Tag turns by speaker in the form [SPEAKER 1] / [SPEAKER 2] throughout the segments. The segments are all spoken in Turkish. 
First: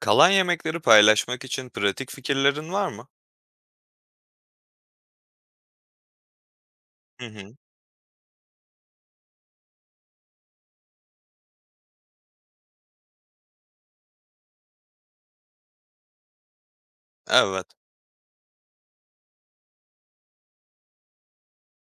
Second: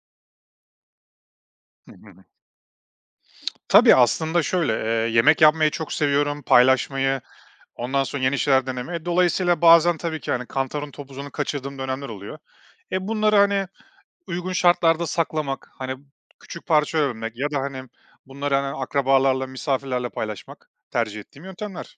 [SPEAKER 1] Kalan yemekleri paylaşmak için
[SPEAKER 2] Hı
[SPEAKER 1] pratik
[SPEAKER 2] hı.
[SPEAKER 1] fikirlerin var mı?
[SPEAKER 2] Tabii, aslında şöyle, yemek yapmayı çok seviyorum, paylaşmayı,
[SPEAKER 1] Hı hı.
[SPEAKER 2] ondan sonra yeni şeyler denemeyi. Dolayısıyla bazen tabii ki, hani, kantarın topuzunu kaçırdığım dönemler oluyor. Bunları, hani, uygun şartlarda saklamak, hani, küçük parçalara bölmek ya da,
[SPEAKER 1] Evet.
[SPEAKER 2] hani, bunları, hani, akrabalarla, misafirlerle paylaşmak tercih ettiğim yöntemler.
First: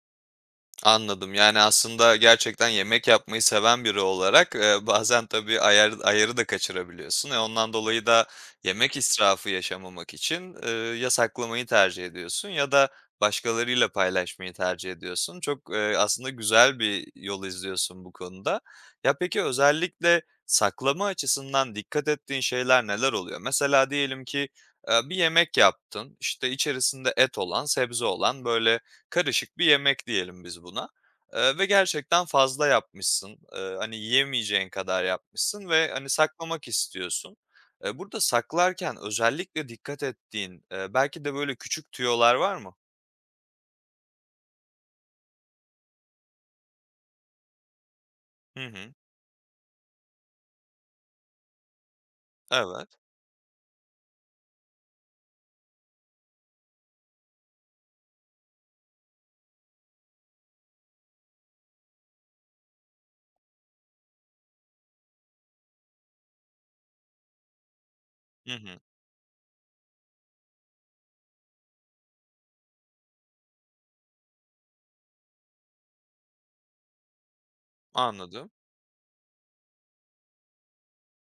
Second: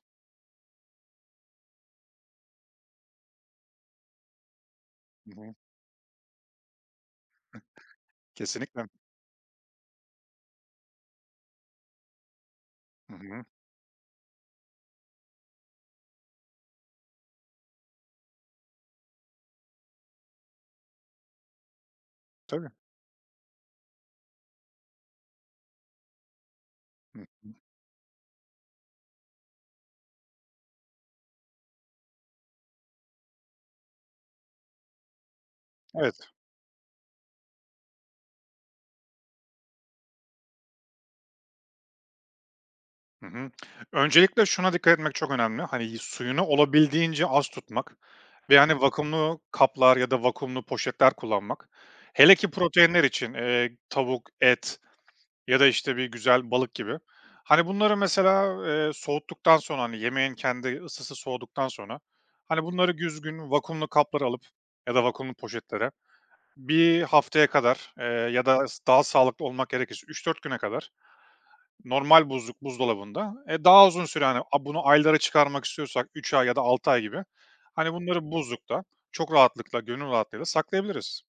[SPEAKER 1] Anladım. Yani, aslında gerçekten yemek yapmayı seven biri olarak, bazen
[SPEAKER 2] Hı hı.
[SPEAKER 1] tabii ayar ayarı da kaçırabiliyorsun. Ondan dolayı da
[SPEAKER 2] Kesinlikle.
[SPEAKER 1] yemek israfı yaşamamak için, ya saklamayı tercih ediyorsun ya da
[SPEAKER 2] Hı hı.
[SPEAKER 1] başkalarıyla paylaşmayı tercih ediyorsun. Çok, aslında güzel bir yol izliyorsun bu konuda. Ya, peki özellikle saklama açısından dikkat ettiğin
[SPEAKER 2] Tabii.
[SPEAKER 1] şeyler neler oluyor? Mesela diyelim ki, bir yemek yaptın, işte, içerisinde
[SPEAKER 2] Hı
[SPEAKER 1] et
[SPEAKER 2] hı.
[SPEAKER 1] olan, sebze olan, böyle, karışık bir yemek diyelim biz buna, ve gerçekten fazla yapmışsın. Hani, yiyemeyeceğin kadar yapmışsın ve, hani,
[SPEAKER 2] Evet.
[SPEAKER 1] saklamak istiyorsun. Burada saklarken özellikle dikkat ettiğin, belki de böyle küçük tüyolar var mı?
[SPEAKER 2] Hı hı. Öncelikle şuna dikkat etmek çok önemli, hani, suyunu olabildiğince az tutmak. Ve,
[SPEAKER 1] Hı
[SPEAKER 2] hani,
[SPEAKER 1] hı.
[SPEAKER 2] vakumlu kaplar ya da vakumlu poşetler kullanmak. Hele ki
[SPEAKER 1] Evet.
[SPEAKER 2] proteinler için, tavuk, et ya da, işte, bir güzel balık gibi. Hani, bunları mesela, soğuttuktan sonra, hani, yemeğin kendi ısısı soğuduktan sonra, hani, bunları düzgün vakumlu kaplara alıp ya da vakumlu poşetlere bir haftaya kadar, ya
[SPEAKER 1] Hı
[SPEAKER 2] da
[SPEAKER 1] hı.
[SPEAKER 2] daha sağlıklı olmak gerekirse üç dört güne kadar normal buzluk buzdolabında. Daha uzun süre hani bunu aylara çıkarmak istiyorsak 3 ay ya da 6 ay gibi, hani bunları
[SPEAKER 1] Anladım.
[SPEAKER 2] buzlukta çok rahatlıkla, gönül rahatlığıyla saklayabiliriz.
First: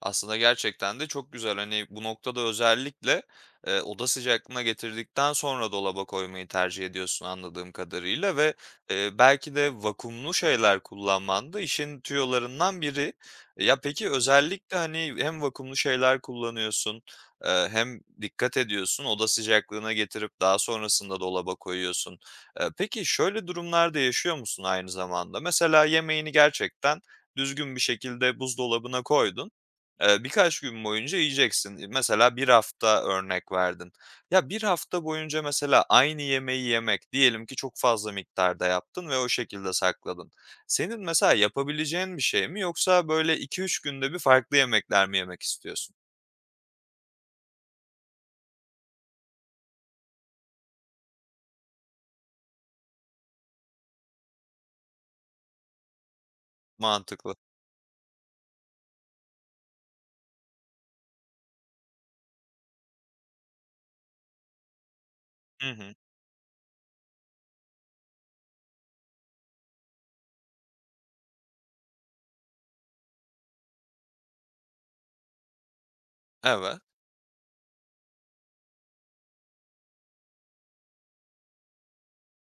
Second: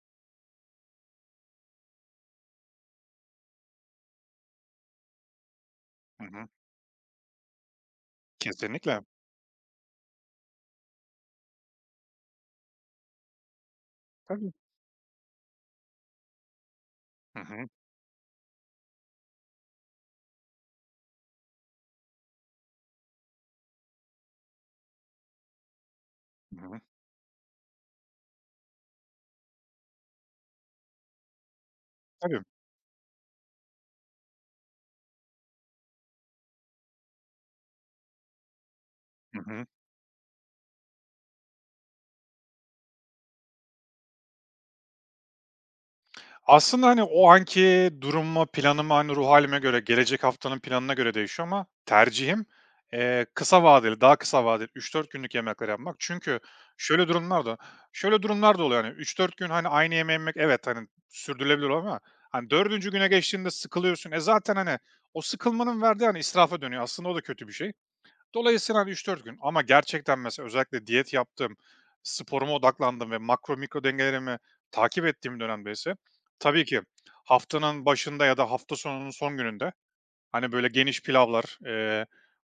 [SPEAKER 1] Aslında gerçekten de çok güzel. Hani, bu noktada özellikle, oda sıcaklığına getirdikten sonra dolaba
[SPEAKER 2] Hı
[SPEAKER 1] koymayı
[SPEAKER 2] hı.
[SPEAKER 1] tercih ediyorsun anladığım kadarıyla ve,
[SPEAKER 2] Kesinlikle.
[SPEAKER 1] belki de vakumlu şeyler kullanman da işin tüyolarından biri. Ya, peki
[SPEAKER 2] Tabii.
[SPEAKER 1] özellikle, hani, hem vakumlu şeyler kullanıyorsun,
[SPEAKER 2] Hı hı.
[SPEAKER 1] hem dikkat ediyorsun, oda sıcaklığına getirip daha sonrasında dolaba koyuyorsun. Peki şöyle durumlar da yaşıyor musun aynı zamanda? Mesela yemeğini
[SPEAKER 2] Hı hı.
[SPEAKER 1] gerçekten düzgün bir şekilde buzdolabına koydun. Birkaç gün boyunca yiyeceksin. Mesela
[SPEAKER 2] Tabii.
[SPEAKER 1] bir hafta örnek verdin. Ya, bir hafta boyunca mesela aynı yemeği yemek, diyelim ki çok fazla miktarda yaptın ve o
[SPEAKER 2] Hı hı.
[SPEAKER 1] şekilde sakladın. Senin mesela yapabileceğin bir şey mi yoksa böyle iki üç günde bir farklı yemekler mi yemek istiyorsun?
[SPEAKER 2] Aslında, hani, o anki durumuma, planıma, hani, ruh halime göre, gelecek haftanın planına göre değişiyor ama tercihim, kısa vadeli, daha kısa vadeli 3-4 günlük yemekler yapmak. Çünkü şöyle
[SPEAKER 1] Mantıklı.
[SPEAKER 2] durumlar da şöyle durumlar da oluyor, hani, 3-4 gün, hani, aynı yemeği yemek evet, hani, sürdürülebilir ama, hani, dördüncü güne geçtiğinde sıkılıyorsun. Zaten, hani, o
[SPEAKER 1] Hı
[SPEAKER 2] sıkılmanın
[SPEAKER 1] hı.
[SPEAKER 2] verdiği, hani, israfa dönüyor. Aslında o da kötü bir şey. Dolayısıyla hani üç dört gün ama gerçekten mesela özellikle diyet yaptığım, sporuma odaklandım ve makro mikro dengelerimi takip ettiğim dönemde ise tabii
[SPEAKER 1] Evet.
[SPEAKER 2] ki haftanın başında ya da hafta sonunun son gününde, hani, böyle geniş pilavlar,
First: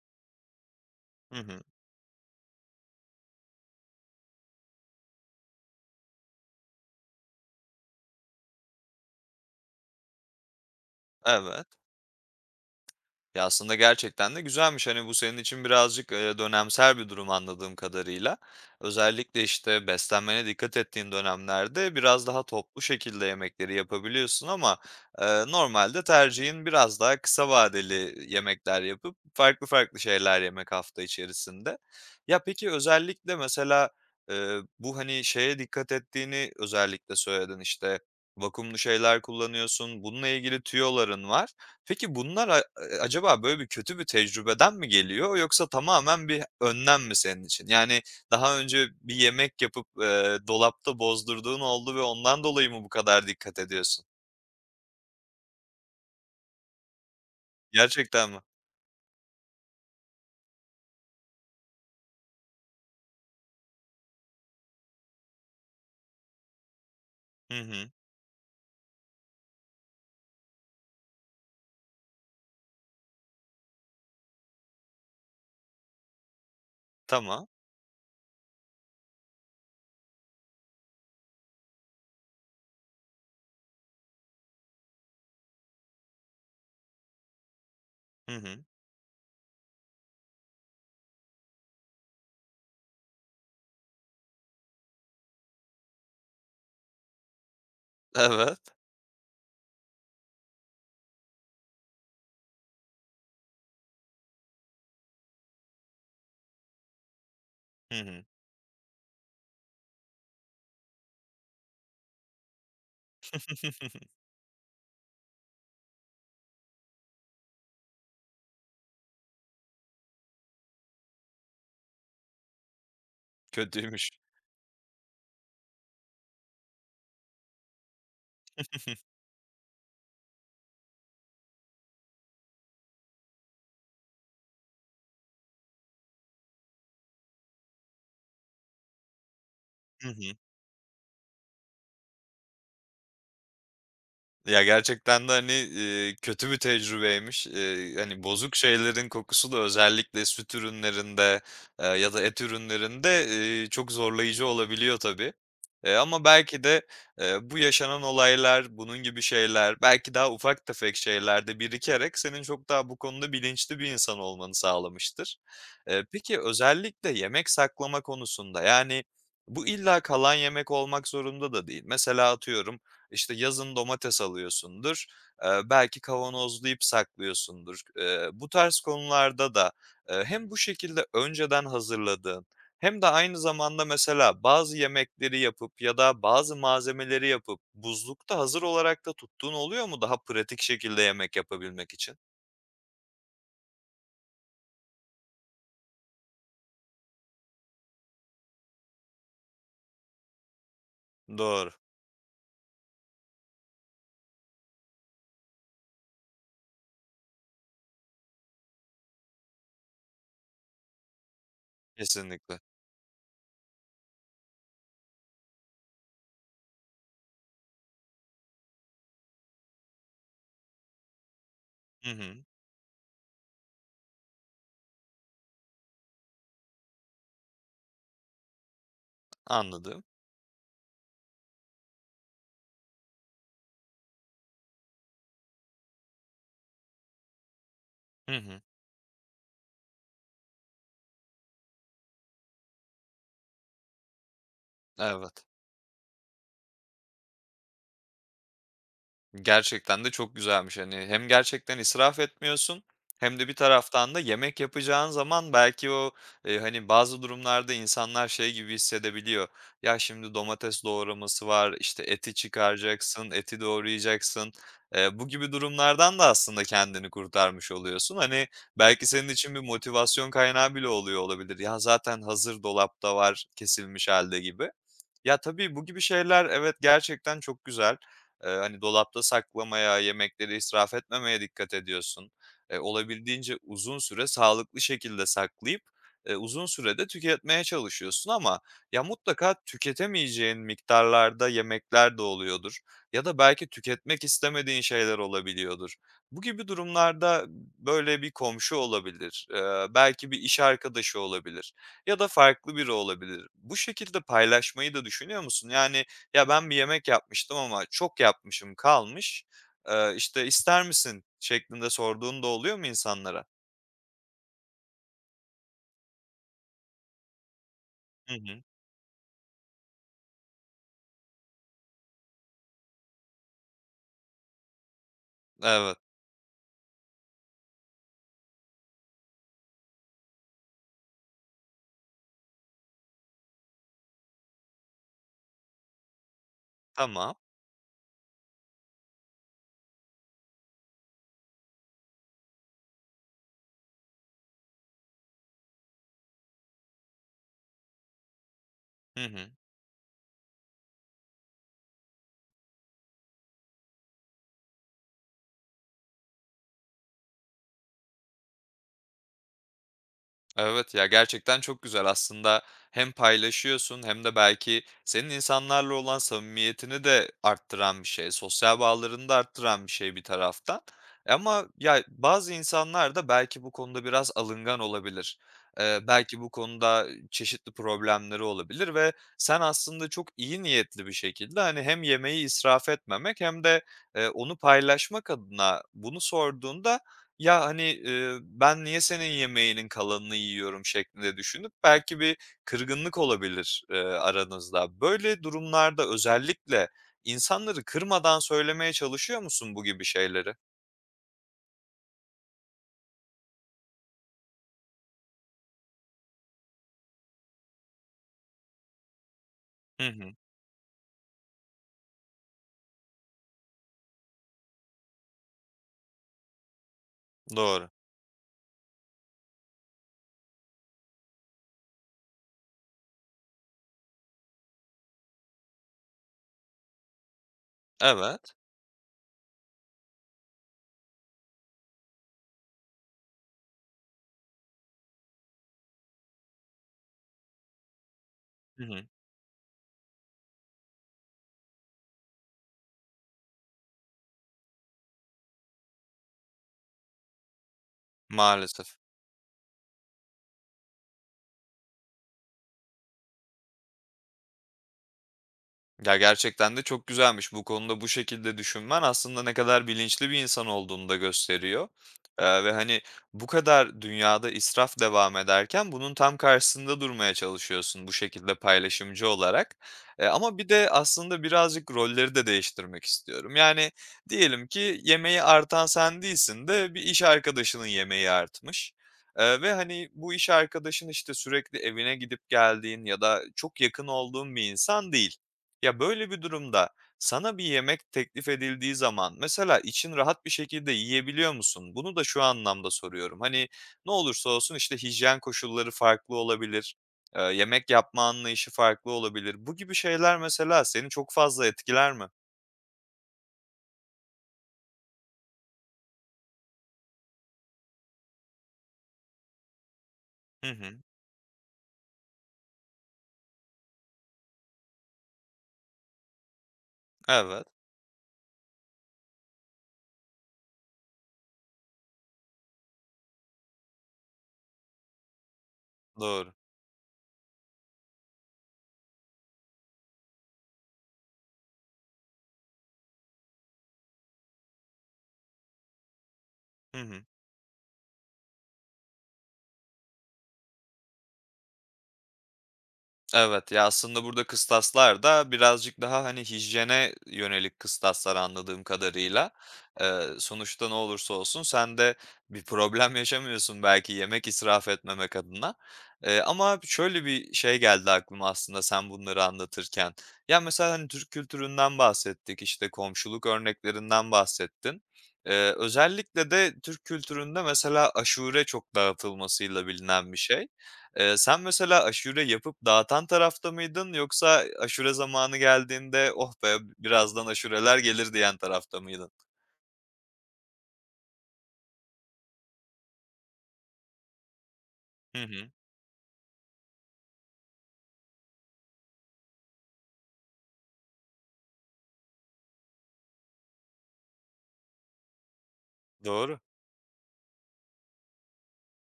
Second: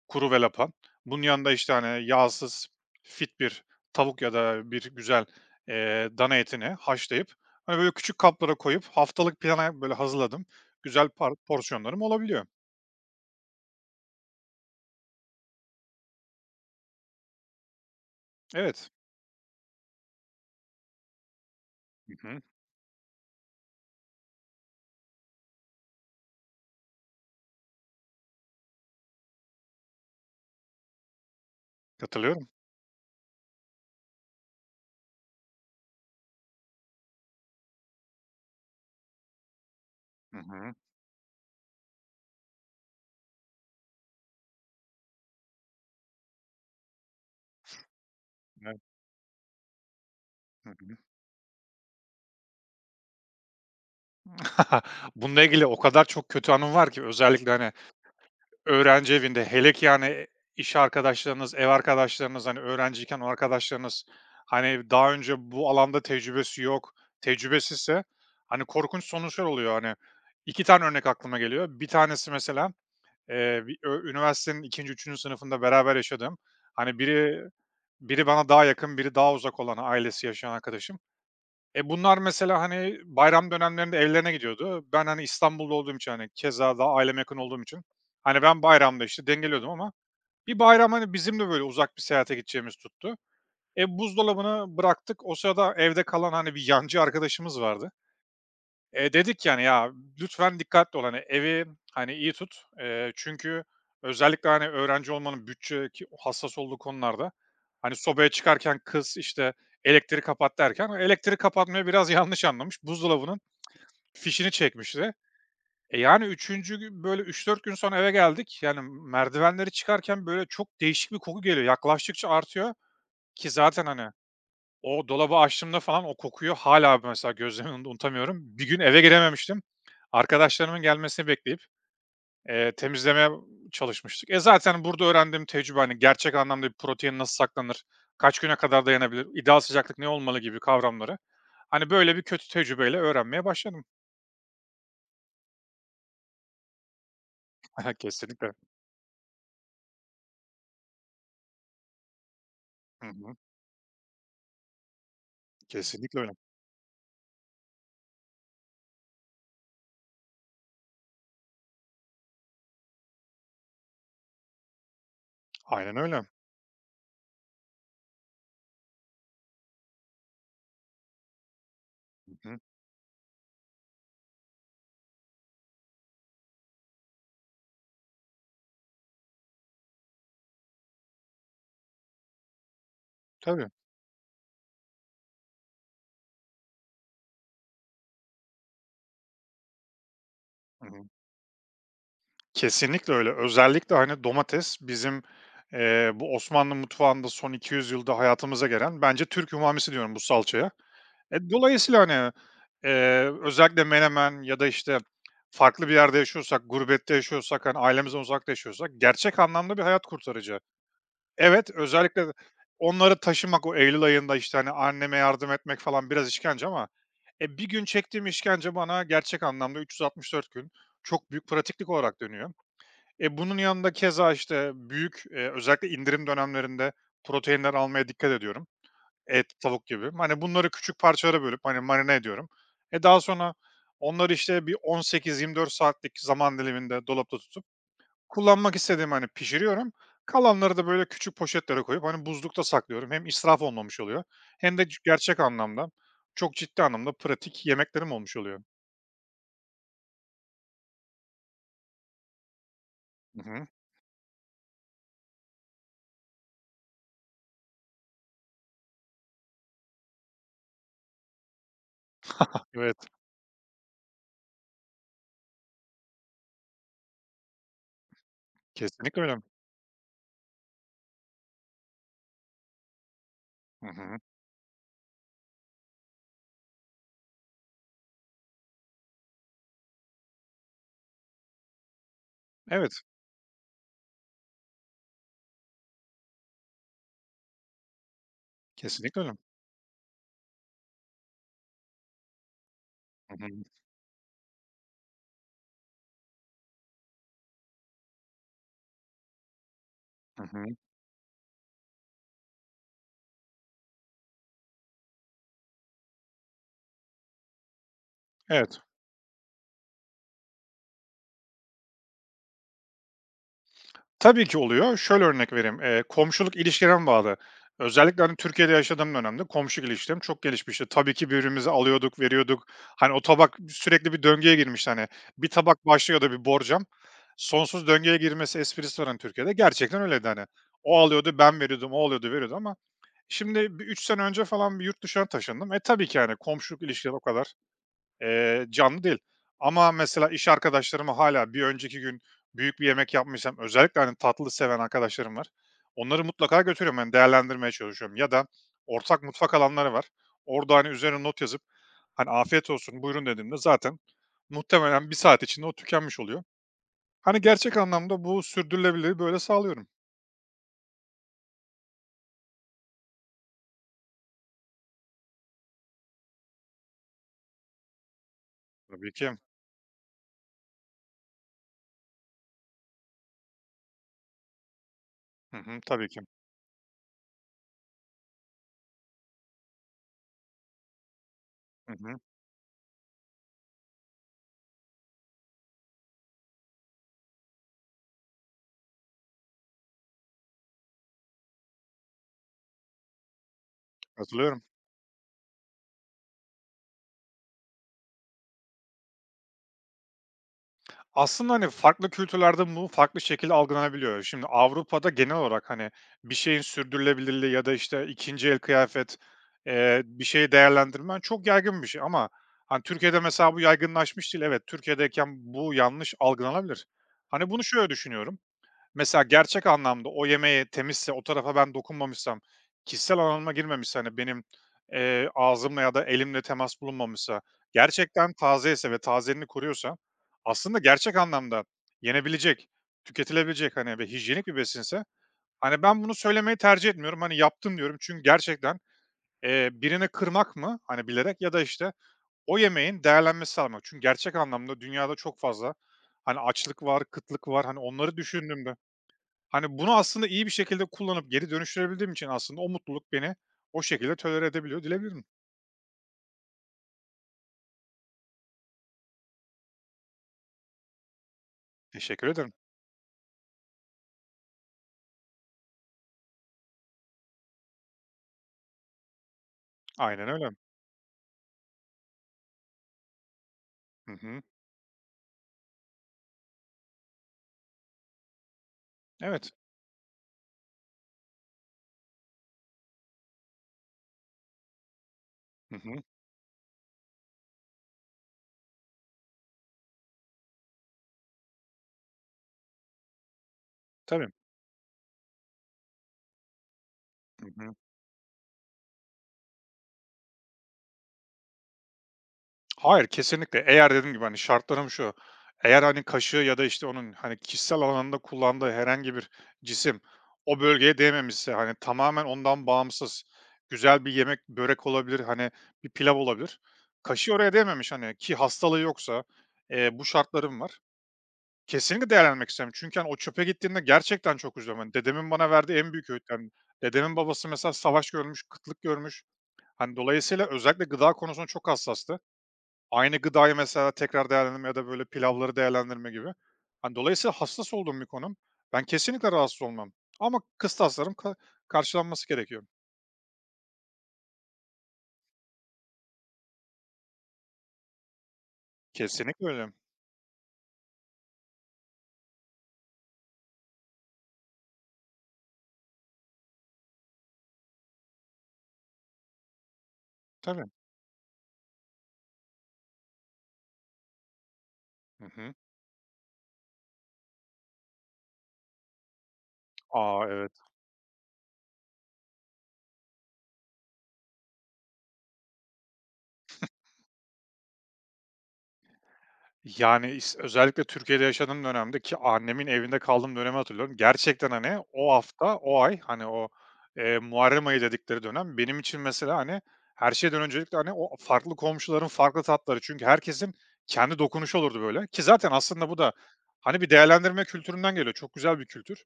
[SPEAKER 2] kuru ve lapa, bunun
[SPEAKER 1] Hı
[SPEAKER 2] yanında,
[SPEAKER 1] hı.
[SPEAKER 2] işte, hani, yağsız fit bir tavuk ya da bir güzel, dana etini haşlayıp, hani, böyle küçük kaplara koyup haftalık plana böyle hazırladım güzel
[SPEAKER 1] Evet.
[SPEAKER 2] porsiyonlarım olabiliyor.
[SPEAKER 1] Ya, aslında gerçekten de güzelmiş. Hani, bu senin için birazcık, dönemsel bir durum anladığım kadarıyla.
[SPEAKER 2] Evet.
[SPEAKER 1] Özellikle, işte, beslenmene dikkat ettiğin dönemlerde biraz
[SPEAKER 2] Hı hı.
[SPEAKER 1] daha toplu şekilde yemekleri yapabiliyorsun ama, normalde tercihin biraz daha kısa vadeli yemekler yapıp farklı farklı şeyler yemek hafta içerisinde. Ya,
[SPEAKER 2] Katılıyorum.
[SPEAKER 1] peki özellikle mesela, bu, hani, şeye dikkat ettiğini özellikle söyledin, işte, vakumlu şeyler kullanıyorsun, bununla
[SPEAKER 2] Hı
[SPEAKER 1] ilgili
[SPEAKER 2] hı.
[SPEAKER 1] tüyoların var. Peki bunlar acaba böyle bir kötü bir tecrübeden mi geliyor yoksa tamamen bir önlem mi senin için? Yani daha
[SPEAKER 2] Evet.
[SPEAKER 1] önce bir yemek yapıp,
[SPEAKER 2] Hı hı.
[SPEAKER 1] dolapta bozdurduğun oldu ve ondan dolayı mı bu kadar dikkat ediyorsun?
[SPEAKER 2] Bununla ilgili o kadar çok kötü anım var ki özellikle, hani,
[SPEAKER 1] Gerçekten mi?
[SPEAKER 2] öğrenci evinde hele ki, yani, iş arkadaşlarınız, ev arkadaşlarınız, hani, öğrenciyken o arkadaşlarınız, hani, daha önce bu alanda tecrübesi yok,
[SPEAKER 1] Hı hı.
[SPEAKER 2] tecrübesizse, hani, korkunç sonuçlar oluyor. Hani, 2 tane örnek aklıma geliyor. Bir tanesi mesela, bir üniversitenin ikinci üçüncü sınıfında beraber yaşadığım, hani,
[SPEAKER 1] Tamam.
[SPEAKER 2] biri bana daha yakın, biri daha uzak olan ailesi yaşayan arkadaşım. Bunlar mesela, hani, bayram dönemlerinde evlerine gidiyordu. Ben, hani, İstanbul'da olduğum için, hani, keza da aileme yakın olduğum için,
[SPEAKER 1] Hı
[SPEAKER 2] hani, ben
[SPEAKER 1] hı.
[SPEAKER 2] bayramda, işte, dengeliyordum ama bir bayram, hani, bizim de böyle uzak bir seyahate gideceğimiz tuttu. Buzdolabını bıraktık. O sırada evde kalan, hani, bir yancı arkadaşımız vardı.
[SPEAKER 1] Evet.
[SPEAKER 2] Dedik yani, "Ya, lütfen dikkatli ol, hani, evi, hani, iyi tut." Çünkü özellikle, hani, öğrenci olmanın bütçe ki hassas olduğu konularda, hani,
[SPEAKER 1] Hı hı.
[SPEAKER 2] sobaya çıkarken kız, işte, "Elektriği kapat." derken elektriği kapatmayı biraz yanlış anlamış. Buzdolabının fişini çekmişti. Yani üçüncü gün, böyle, üç dört gün sonra eve geldik. Yani merdivenleri çıkarken, böyle, çok değişik bir koku geliyor. Yaklaştıkça artıyor ki zaten,
[SPEAKER 1] Kötüymüş.
[SPEAKER 2] hani o dolabı açtığımda falan o kokuyu hâlâ mesela gözlerimin önünde unutamıyorum. Bir gün eve girememiştim. Arkadaşlarımın gelmesini bekleyip, temizlemeye çalışmıştık. Zaten burada öğrendiğim tecrübe, hani, gerçek anlamda bir protein nasıl saklanır, kaç güne kadar dayanabilir, ideal sıcaklık ne
[SPEAKER 1] Hı hı.
[SPEAKER 2] olmalı gibi kavramları, hani, böyle bir kötü tecrübeyle öğrenmeye başladım.
[SPEAKER 1] Ya, gerçekten de, hani, kötü bir tecrübeymiş. Eee, hani,
[SPEAKER 2] Kesinlikle.
[SPEAKER 1] bozuk şeylerin kokusu da özellikle süt ürünlerinde, ya da et
[SPEAKER 2] Hı
[SPEAKER 1] ürünlerinde,
[SPEAKER 2] hı.
[SPEAKER 1] çok zorlayıcı olabiliyor tabii. Eee,
[SPEAKER 2] Kesinlikle
[SPEAKER 1] ama
[SPEAKER 2] öyle.
[SPEAKER 1] belki de, bu yaşanan olaylar, bunun gibi şeyler, belki daha ufak tefek şeyler de birikerek senin çok daha bu konuda bilinçli bir insan olmanı sağlamıştır.
[SPEAKER 2] Aynen
[SPEAKER 1] Eee,
[SPEAKER 2] öyle.
[SPEAKER 1] peki özellikle yemek saklama konusunda, yani, bu illa kalan yemek olmak zorunda da değil. Mesela
[SPEAKER 2] Hı hı.
[SPEAKER 1] atıyorum, işte yazın domates alıyorsundur, belki kavanozlayıp saklıyorsundur. Bu tarz konularda da, hem bu şekilde önceden hazırladığın hem de aynı
[SPEAKER 2] Tabii.
[SPEAKER 1] zamanda mesela bazı yemekleri yapıp ya da bazı malzemeleri yapıp buzlukta hazır olarak da tuttuğun oluyor mu daha pratik
[SPEAKER 2] Hı
[SPEAKER 1] şekilde
[SPEAKER 2] hı.
[SPEAKER 1] yemek yapabilmek için?
[SPEAKER 2] Kesinlikle öyle. Özellikle, hani, domates bizim, bu Osmanlı mutfağında son 200 yılda hayatımıza gelen bence Türk "umamisi" diyorum bu salçaya.
[SPEAKER 1] Doğru,
[SPEAKER 2] Dolayısıyla, hani, özellikle menemen ya da, işte, farklı bir yerde yaşıyorsak, gurbette yaşıyorsak, hani, ailemizden uzakta yaşıyorsak gerçek anlamda bir hayat kurtarıcı. Evet, özellikle
[SPEAKER 1] kesinlikle.
[SPEAKER 2] onları taşımak, o eylül ayında, işte, hani, anneme yardım etmek falan biraz işkence ama, bir gün çektiğim işkence bana gerçek anlamda 364 gün çok büyük pratiklik
[SPEAKER 1] Hı
[SPEAKER 2] olarak
[SPEAKER 1] hı,
[SPEAKER 2] dönüyor. Bunun yanında keza, işte, büyük, özellikle indirim dönemlerinde proteinler almaya dikkat ediyorum. Et, tavuk
[SPEAKER 1] anladım.
[SPEAKER 2] gibi. Hani, bunları küçük parçalara bölüp, hani, marine ediyorum. Daha sonra onları, işte, bir 18-24 saatlik zaman diliminde dolapta tutup
[SPEAKER 1] Hı hı,
[SPEAKER 2] kullanmak istediğim, hani, pişiriyorum. Kalanları da, böyle, küçük poşetlere koyup, hani, buzlukta saklıyorum. Hem israf olmamış oluyor hem de gerçek
[SPEAKER 1] evet.
[SPEAKER 2] anlamda, çok ciddi anlamda pratik yemeklerim olmuş oluyor.
[SPEAKER 1] Gerçekten de çok güzelmiş. Hani, hem gerçekten israf etmiyorsun hem
[SPEAKER 2] Hı
[SPEAKER 1] de bir
[SPEAKER 2] hı.
[SPEAKER 1] taraftan da yemek yapacağın zaman belki o, hani, bazı durumlarda insanlar şey gibi hissedebiliyor. Ya, şimdi domates doğraması var, işte, eti
[SPEAKER 2] Evet,
[SPEAKER 1] çıkaracaksın, eti doğrayacaksın. Bu gibi durumlardan da aslında kendini kurtarmış oluyorsun. Hani, belki
[SPEAKER 2] kesinlikle
[SPEAKER 1] senin
[SPEAKER 2] öyle.
[SPEAKER 1] için bir motivasyon kaynağı bile oluyor olabilir. Ya, zaten hazır dolapta var
[SPEAKER 2] Hı
[SPEAKER 1] kesilmiş
[SPEAKER 2] hı.
[SPEAKER 1] hâlde gibi. Ya, tabii bu gibi şeyler evet, gerçekten çok güzel. Hani, dolapta saklamaya, yemekleri israf etmemeye dikkat ediyorsun. Eee,
[SPEAKER 2] Evet,
[SPEAKER 1] olabildiğince uzun süre sağlıklı şekilde saklayıp, uzun sürede tüketmeye çalışıyorsun ama ya,
[SPEAKER 2] kesinlikle öyle.
[SPEAKER 1] mutlaka tüketemeyeceğin miktarlarda yemekler de oluyordur ya
[SPEAKER 2] Hı
[SPEAKER 1] da
[SPEAKER 2] hı.
[SPEAKER 1] belki tüketmek istemediğin şeyler olabiliyordur. Bu gibi durumlarda, böyle, bir komşu olabilir, belki bir
[SPEAKER 2] Hı
[SPEAKER 1] iş
[SPEAKER 2] hı.
[SPEAKER 1] arkadaşı olabilir ya da farklı biri olabilir. Bu şekilde paylaşmayı da düşünüyor musun? Yani, "Ya, ben bir yemek yapmıştım ama çok yapmışım
[SPEAKER 2] Evet.
[SPEAKER 1] kalmış, işte, ister misin?" şeklinde sorduğun da oluyor mu insanlara?
[SPEAKER 2] Tabii ki oluyor. Şöyle örnek vereyim, komşuluk ilişkilerime bağlı. Özellikle,
[SPEAKER 1] Hı
[SPEAKER 2] hani,
[SPEAKER 1] hı.
[SPEAKER 2] Türkiye'de yaşadığım dönemde komşuluk ilişkilerim çok gelişmişti. Tabii ki birbirimize alıyorduk, veriyorduk. Hani, o tabak sürekli bir döngüye girmişti, hani. Bir tabak
[SPEAKER 1] Evet.
[SPEAKER 2] başlıyordu bir borcam, sonsuz döngüye girmesi esprisi var, hani, Türkiye'de. Gerçekten öyleydi, hani. O alıyordu, ben veriyordum, o alıyordu, veriyordu ama şimdi bir 3 sene önce falan bir yurt dışına taşındım. Tabii ki, yani komşuluk ilişkileri o
[SPEAKER 1] Tamam.
[SPEAKER 2] kadar canlı değil. Ama mesela iş arkadaşlarıma hala bir önceki gün büyük bir yemek yapmışsam özellikle, hani, tatlı seven arkadaşlarım var. Onları mutlaka götürüyorum, hani, değerlendirmeye çalışıyorum ya da ortak
[SPEAKER 1] Hı hı.
[SPEAKER 2] mutfak alanları var. Orada, hani, üzerine not yazıp, hani, "Afiyet olsun, buyurun." dediğimde zaten muhtemelen bir saat içinde o tükenmiş oluyor. Hani, gerçek anlamda bu sürdürülebilirliği böyle sağlıyorum.
[SPEAKER 1] Evet, ya, gerçekten çok güzel aslında hem paylaşıyorsun hem de belki senin insanlarla olan samimiyetini de arttıran bir şey, sosyal
[SPEAKER 2] Tabii
[SPEAKER 1] bağlarını da
[SPEAKER 2] ki.
[SPEAKER 1] arttıran bir şey bir taraftan. Ama ya bazı insanlar da belki bu konuda biraz alıngan olabilir.
[SPEAKER 2] Hı hı,
[SPEAKER 1] Ee,
[SPEAKER 2] tabii ki.
[SPEAKER 1] belki bu konuda çeşitli problemleri olabilir ve sen aslında çok iyi niyetli bir şekilde hani
[SPEAKER 2] Hı
[SPEAKER 1] hem
[SPEAKER 2] hı.
[SPEAKER 1] yemeği israf etmemek hem de onu paylaşmak adına bunu sorduğunda ya, hani, "Ben niye senin yemeğinin kalanını yiyorum?" şeklinde düşünüp belki bir kırgınlık olabilir,
[SPEAKER 2] Katılıyorum.
[SPEAKER 1] aranızda. Böyle durumlarda özellikle insanları kırmadan söylemeye çalışıyor musun bu gibi şeyleri?
[SPEAKER 2] Aslında, hani, farklı kültürlerde bu farklı şekilde algılanabiliyor. Şimdi Avrupa'da genel olarak, hani, bir şeyin sürdürülebilirliği ya da, işte, ikinci el kıyafet,
[SPEAKER 1] Hı
[SPEAKER 2] bir
[SPEAKER 1] hı.
[SPEAKER 2] şeyi değerlendirmen çok yaygın bir şey ama, hani, Türkiye'de mesela bu yaygınlaşmış değil. Evet, Türkiye'deyken bu yanlış algılanabilir. Hani, bunu
[SPEAKER 1] Doğru.
[SPEAKER 2] şöyle düşünüyorum. Mesela gerçek anlamda o yemeği temizse, o tarafa ben dokunmamışsam, kişisel alanıma girmemişse, hani, benim, ağzımla ya da elimle temas bulunmamışsa, gerçekten
[SPEAKER 1] Evet.
[SPEAKER 2] taze ise ve tazeliğini koruyorsa aslında gerçek anlamda yenebilecek, tüketilebilecek, hani, ve hijyenik bir besinse, hani, ben bunu söylemeyi tercih etmiyorum. Hani, yaptım diyorum çünkü gerçekten,
[SPEAKER 1] Hı hı.
[SPEAKER 2] birini kırmak mı, hani, bilerek ya da, işte, o yemeğin değerlenmesi sağlamak. Çünkü gerçek anlamda dünyada çok fazla, hani, açlık var, kıtlık var. Hani, onları düşündüğümde
[SPEAKER 1] Maalesef.
[SPEAKER 2] Hani, bunu aslında iyi bir şekilde kullanıp geri dönüştürebildiğim için aslında o mutluluk beni o şekilde tolere edebiliyor diyebilirim.
[SPEAKER 1] Ya, gerçekten de çok güzelmiş. Bu konuda bu şekilde düşünmen aslında ne kadar bilinçli bir insan olduğunu da gösteriyor.
[SPEAKER 2] Teşekkür ederim.
[SPEAKER 1] Ve, hani, bu kadar dünyada israf devam ederken bunun tam karşısında durmaya çalışıyorsun bu şekilde paylaşımcı olarak. Eee,
[SPEAKER 2] Aynen öyle.
[SPEAKER 1] ama bir de aslında birazcık rolleri de değiştirmek istiyorum. Yani,
[SPEAKER 2] Hı hı.
[SPEAKER 1] diyelim ki yemeği artan sen değilsin de bir iş arkadaşının yemeği artmış,
[SPEAKER 2] Evet.
[SPEAKER 1] ve, hani, bu iş arkadaşın, işte, sürekli evine gidip geldiğin ya da çok yakın olduğun bir insan değil.
[SPEAKER 2] Hı hı.
[SPEAKER 1] Ya, böyle bir durumda sana bir yemek teklif edildiği zaman mesela için rahat bir şekilde yiyebiliyor musun? Bunu da şu anlamda soruyorum. Hani, ne
[SPEAKER 2] Tabii.
[SPEAKER 1] olursa olsun, işte, hijyen koşulları farklı olabilir,
[SPEAKER 2] Hı hı.
[SPEAKER 1] yemek yapma anlayışı farklı olabilir. Bu gibi şeyler mesela seni çok fazla etkiler mi?
[SPEAKER 2] Hayır, kesinlikle. Eğer dediğim gibi, hani, şartlarım şu: eğer, hani, kaşığı ya da, işte, onun, hani, kişisel alanında kullandığı herhangi bir cisim o
[SPEAKER 1] Hı hı.
[SPEAKER 2] bölgeye değmemişse, hani, tamamen ondan bağımsız güzel bir yemek, börek olabilir, hani, bir pilav olabilir. Kaşığı oraya
[SPEAKER 1] Evet,
[SPEAKER 2] değmemiş, hani, ki hastalığı yoksa, bu şartlarım var. Kesinlikle değerlendirmek isterim. Çünkü, hani, o çöpe gittiğinde gerçekten çok üzülüyorum. Hani, dedemin bana verdiği en büyük öğüt. Yani,
[SPEAKER 1] doğru.
[SPEAKER 2] dedemin babası mesela savaş görmüş, kıtlık görmüş. Hani, dolayısıyla özellikle gıda konusunda çok hassastı. Aynı gıdayı mesela tekrar değerlendirme ya da böyle pilavları değerlendirme gibi. Hani,
[SPEAKER 1] Hı hı.
[SPEAKER 2] dolayısıyla hassas olduğum bir konu. Ben kesinlikle rahatsız olmam ama kıstaslarım ka karşılanması gerekiyor.
[SPEAKER 1] Evet, ya, aslında burada kıstaslar da birazcık daha, hani, hijyene yönelik kıstaslar anladığım
[SPEAKER 2] Kesinlikle
[SPEAKER 1] kadarıyla.
[SPEAKER 2] öyle.
[SPEAKER 1] Sonuçta ne olursa olsun sen de bir problem yaşamıyorsun belki yemek israf etmemek adına. Ama şöyle bir şey geldi aklıma aslında sen bunları anlatırken. Ya,
[SPEAKER 2] Tabii.
[SPEAKER 1] mesela, hani, Türk kültüründen bahsettik, işte, komşuluk örneklerinden bahsettin.
[SPEAKER 2] Hı hı.
[SPEAKER 1] Özellikle de Türk kültüründe mesela aşure çok dağıtılmasıyla
[SPEAKER 2] A,
[SPEAKER 1] bilinen bir
[SPEAKER 2] evet.
[SPEAKER 1] şey. Sen mesela aşure yapıp dağıtan tarafta mıydın yoksa aşure zamanı geldiğinde, "Oh be, birazdan aşureler gelir." diyen tarafta mıydın?
[SPEAKER 2] Yani, özellikle Türkiye'de yaşadığım dönemde ki annemin evinde kaldığım dönemi hatırlıyorum. Gerçekten, hani, o
[SPEAKER 1] Hı
[SPEAKER 2] hafta,
[SPEAKER 1] hı.
[SPEAKER 2] o ay, hani, Muharrem ayı dedikleri dönem benim için mesela, hani, her şeyden öncelikle, hani, o farklı komşuların farklı tatları çünkü herkesin kendi dokunuşu olurdu böyle ki zaten aslında bu da,
[SPEAKER 1] Doğru.
[SPEAKER 2] hani, bir değerlendirme kültüründen geliyor. Çok güzel bir kültür.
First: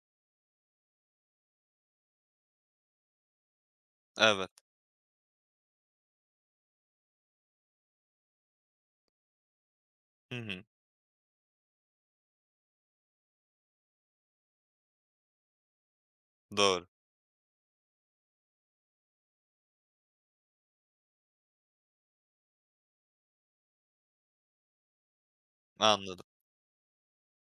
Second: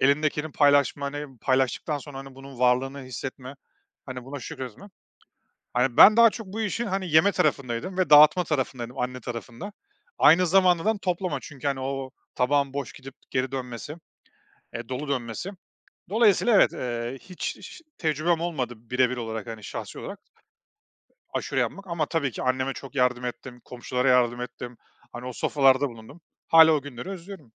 [SPEAKER 2] Elindekini paylaşma, hani, paylaştıktan sonra, hani, bunun varlığını hissetme, hani, buna
[SPEAKER 1] Evet.
[SPEAKER 2] şükretme. Hani, ben daha çok bu işin, hani, yeme tarafındaydım ve dağıtma tarafındaydım anne tarafında.
[SPEAKER 1] Hı
[SPEAKER 2] Aynı
[SPEAKER 1] hı.
[SPEAKER 2] zamanda da toplama çünkü, hani, o tabağın boş gidip geri dönmesi, dolu dönmesi. Dolayısıyla evet,
[SPEAKER 1] Doğru.
[SPEAKER 2] hiç tecrübem olmadı birebir olarak, hani, şahsi olarak aşure yapmak ama tabii ki anneme çok yardım ettim, komşulara yardım ettim. Hani, o sofralarda bulundum.
[SPEAKER 1] Anladım.
[SPEAKER 2] Hala o günleri özlüyorum.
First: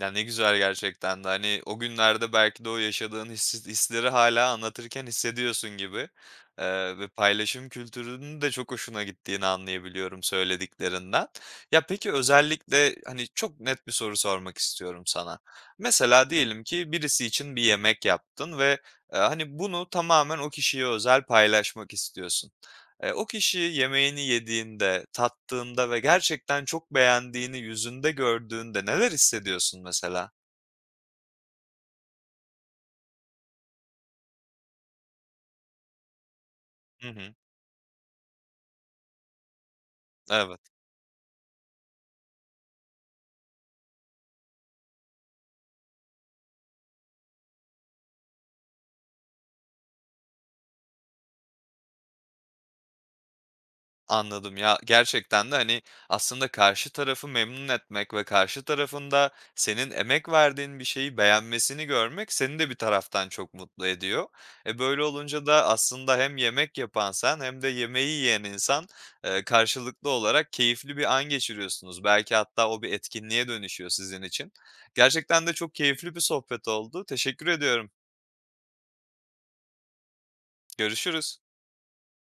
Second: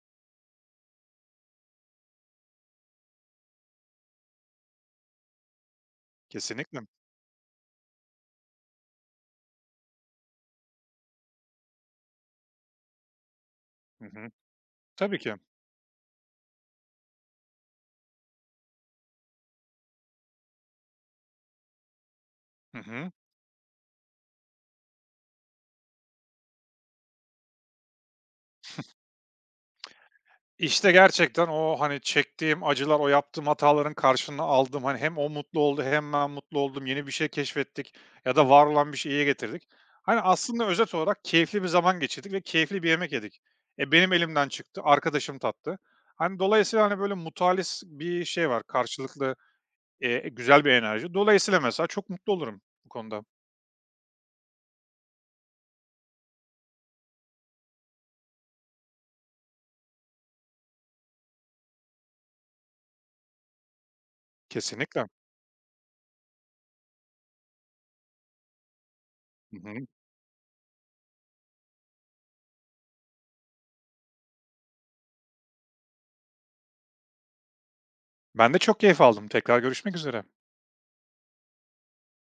[SPEAKER 1] Ya, ne güzel gerçekten de, hani, o günlerde belki de o yaşadığın hissi hisleri hala anlatırken hissediyorsun gibi,
[SPEAKER 2] Kesinlikle.
[SPEAKER 1] ve paylaşım kültürünün de çok hoşuna gittiğini anlayabiliyorum söylediklerinden. Ya, peki özellikle, hani, çok net bir
[SPEAKER 2] Hı
[SPEAKER 1] soru
[SPEAKER 2] hı.
[SPEAKER 1] sormak istiyorum
[SPEAKER 2] Tabii ki.
[SPEAKER 1] sana. Mesela diyelim ki birisi için bir yemek yaptın ve, hani, bunu tamamen o kişiye özel paylaşmak istiyorsun.
[SPEAKER 2] Hı hı.
[SPEAKER 1] O kişi yemeğini yediğinde, tattığında ve gerçekten çok beğendiğini yüzünde gördüğünde neler hissediyorsun mesela?
[SPEAKER 2] İşte, gerçekten o, hani, çektiğim acılar, o yaptığım hataların karşılığını aldım. Hani, hem o mutlu oldu hem ben mutlu oldum. Yeni
[SPEAKER 1] Hı
[SPEAKER 2] bir şey
[SPEAKER 1] hı.
[SPEAKER 2] keşfettik ya da var olan bir şeyi iyiye getirdik. Hani, aslında
[SPEAKER 1] Evet.
[SPEAKER 2] özet olarak keyifli bir zaman geçirdik ve keyifli bir yemek yedik. Benim elimden çıktı, arkadaşım tattı. Hani, dolayısıyla, hani, böyle mutualist bir şey var, karşılıklı, güzel bir enerji. Dolayısıyla mesela çok mutlu olurum bu konuda.
[SPEAKER 1] Anladım. Ya, gerçekten de, hani, aslında karşı tarafı memnun etmek ve karşı tarafında senin emek verdiğin bir şeyi beğenmesini görmek seni de bir taraftan çok mutlu ediyor. Böyle
[SPEAKER 2] Kesinlikle.
[SPEAKER 1] olunca da aslında hem yemek yapan sen hem de yemeği yiyen insan,
[SPEAKER 2] Hı hı.
[SPEAKER 1] karşılıklı olarak keyifli bir an geçiriyorsunuz. Belki hatta o bir etkinliğe dönüşüyor sizin için. Gerçekten de çok keyifli bir sohbet oldu. Teşekkür ediyorum.
[SPEAKER 2] Ben de çok keyif aldım. Tekrar görüşmek üzere.
[SPEAKER 1] Görüşürüz.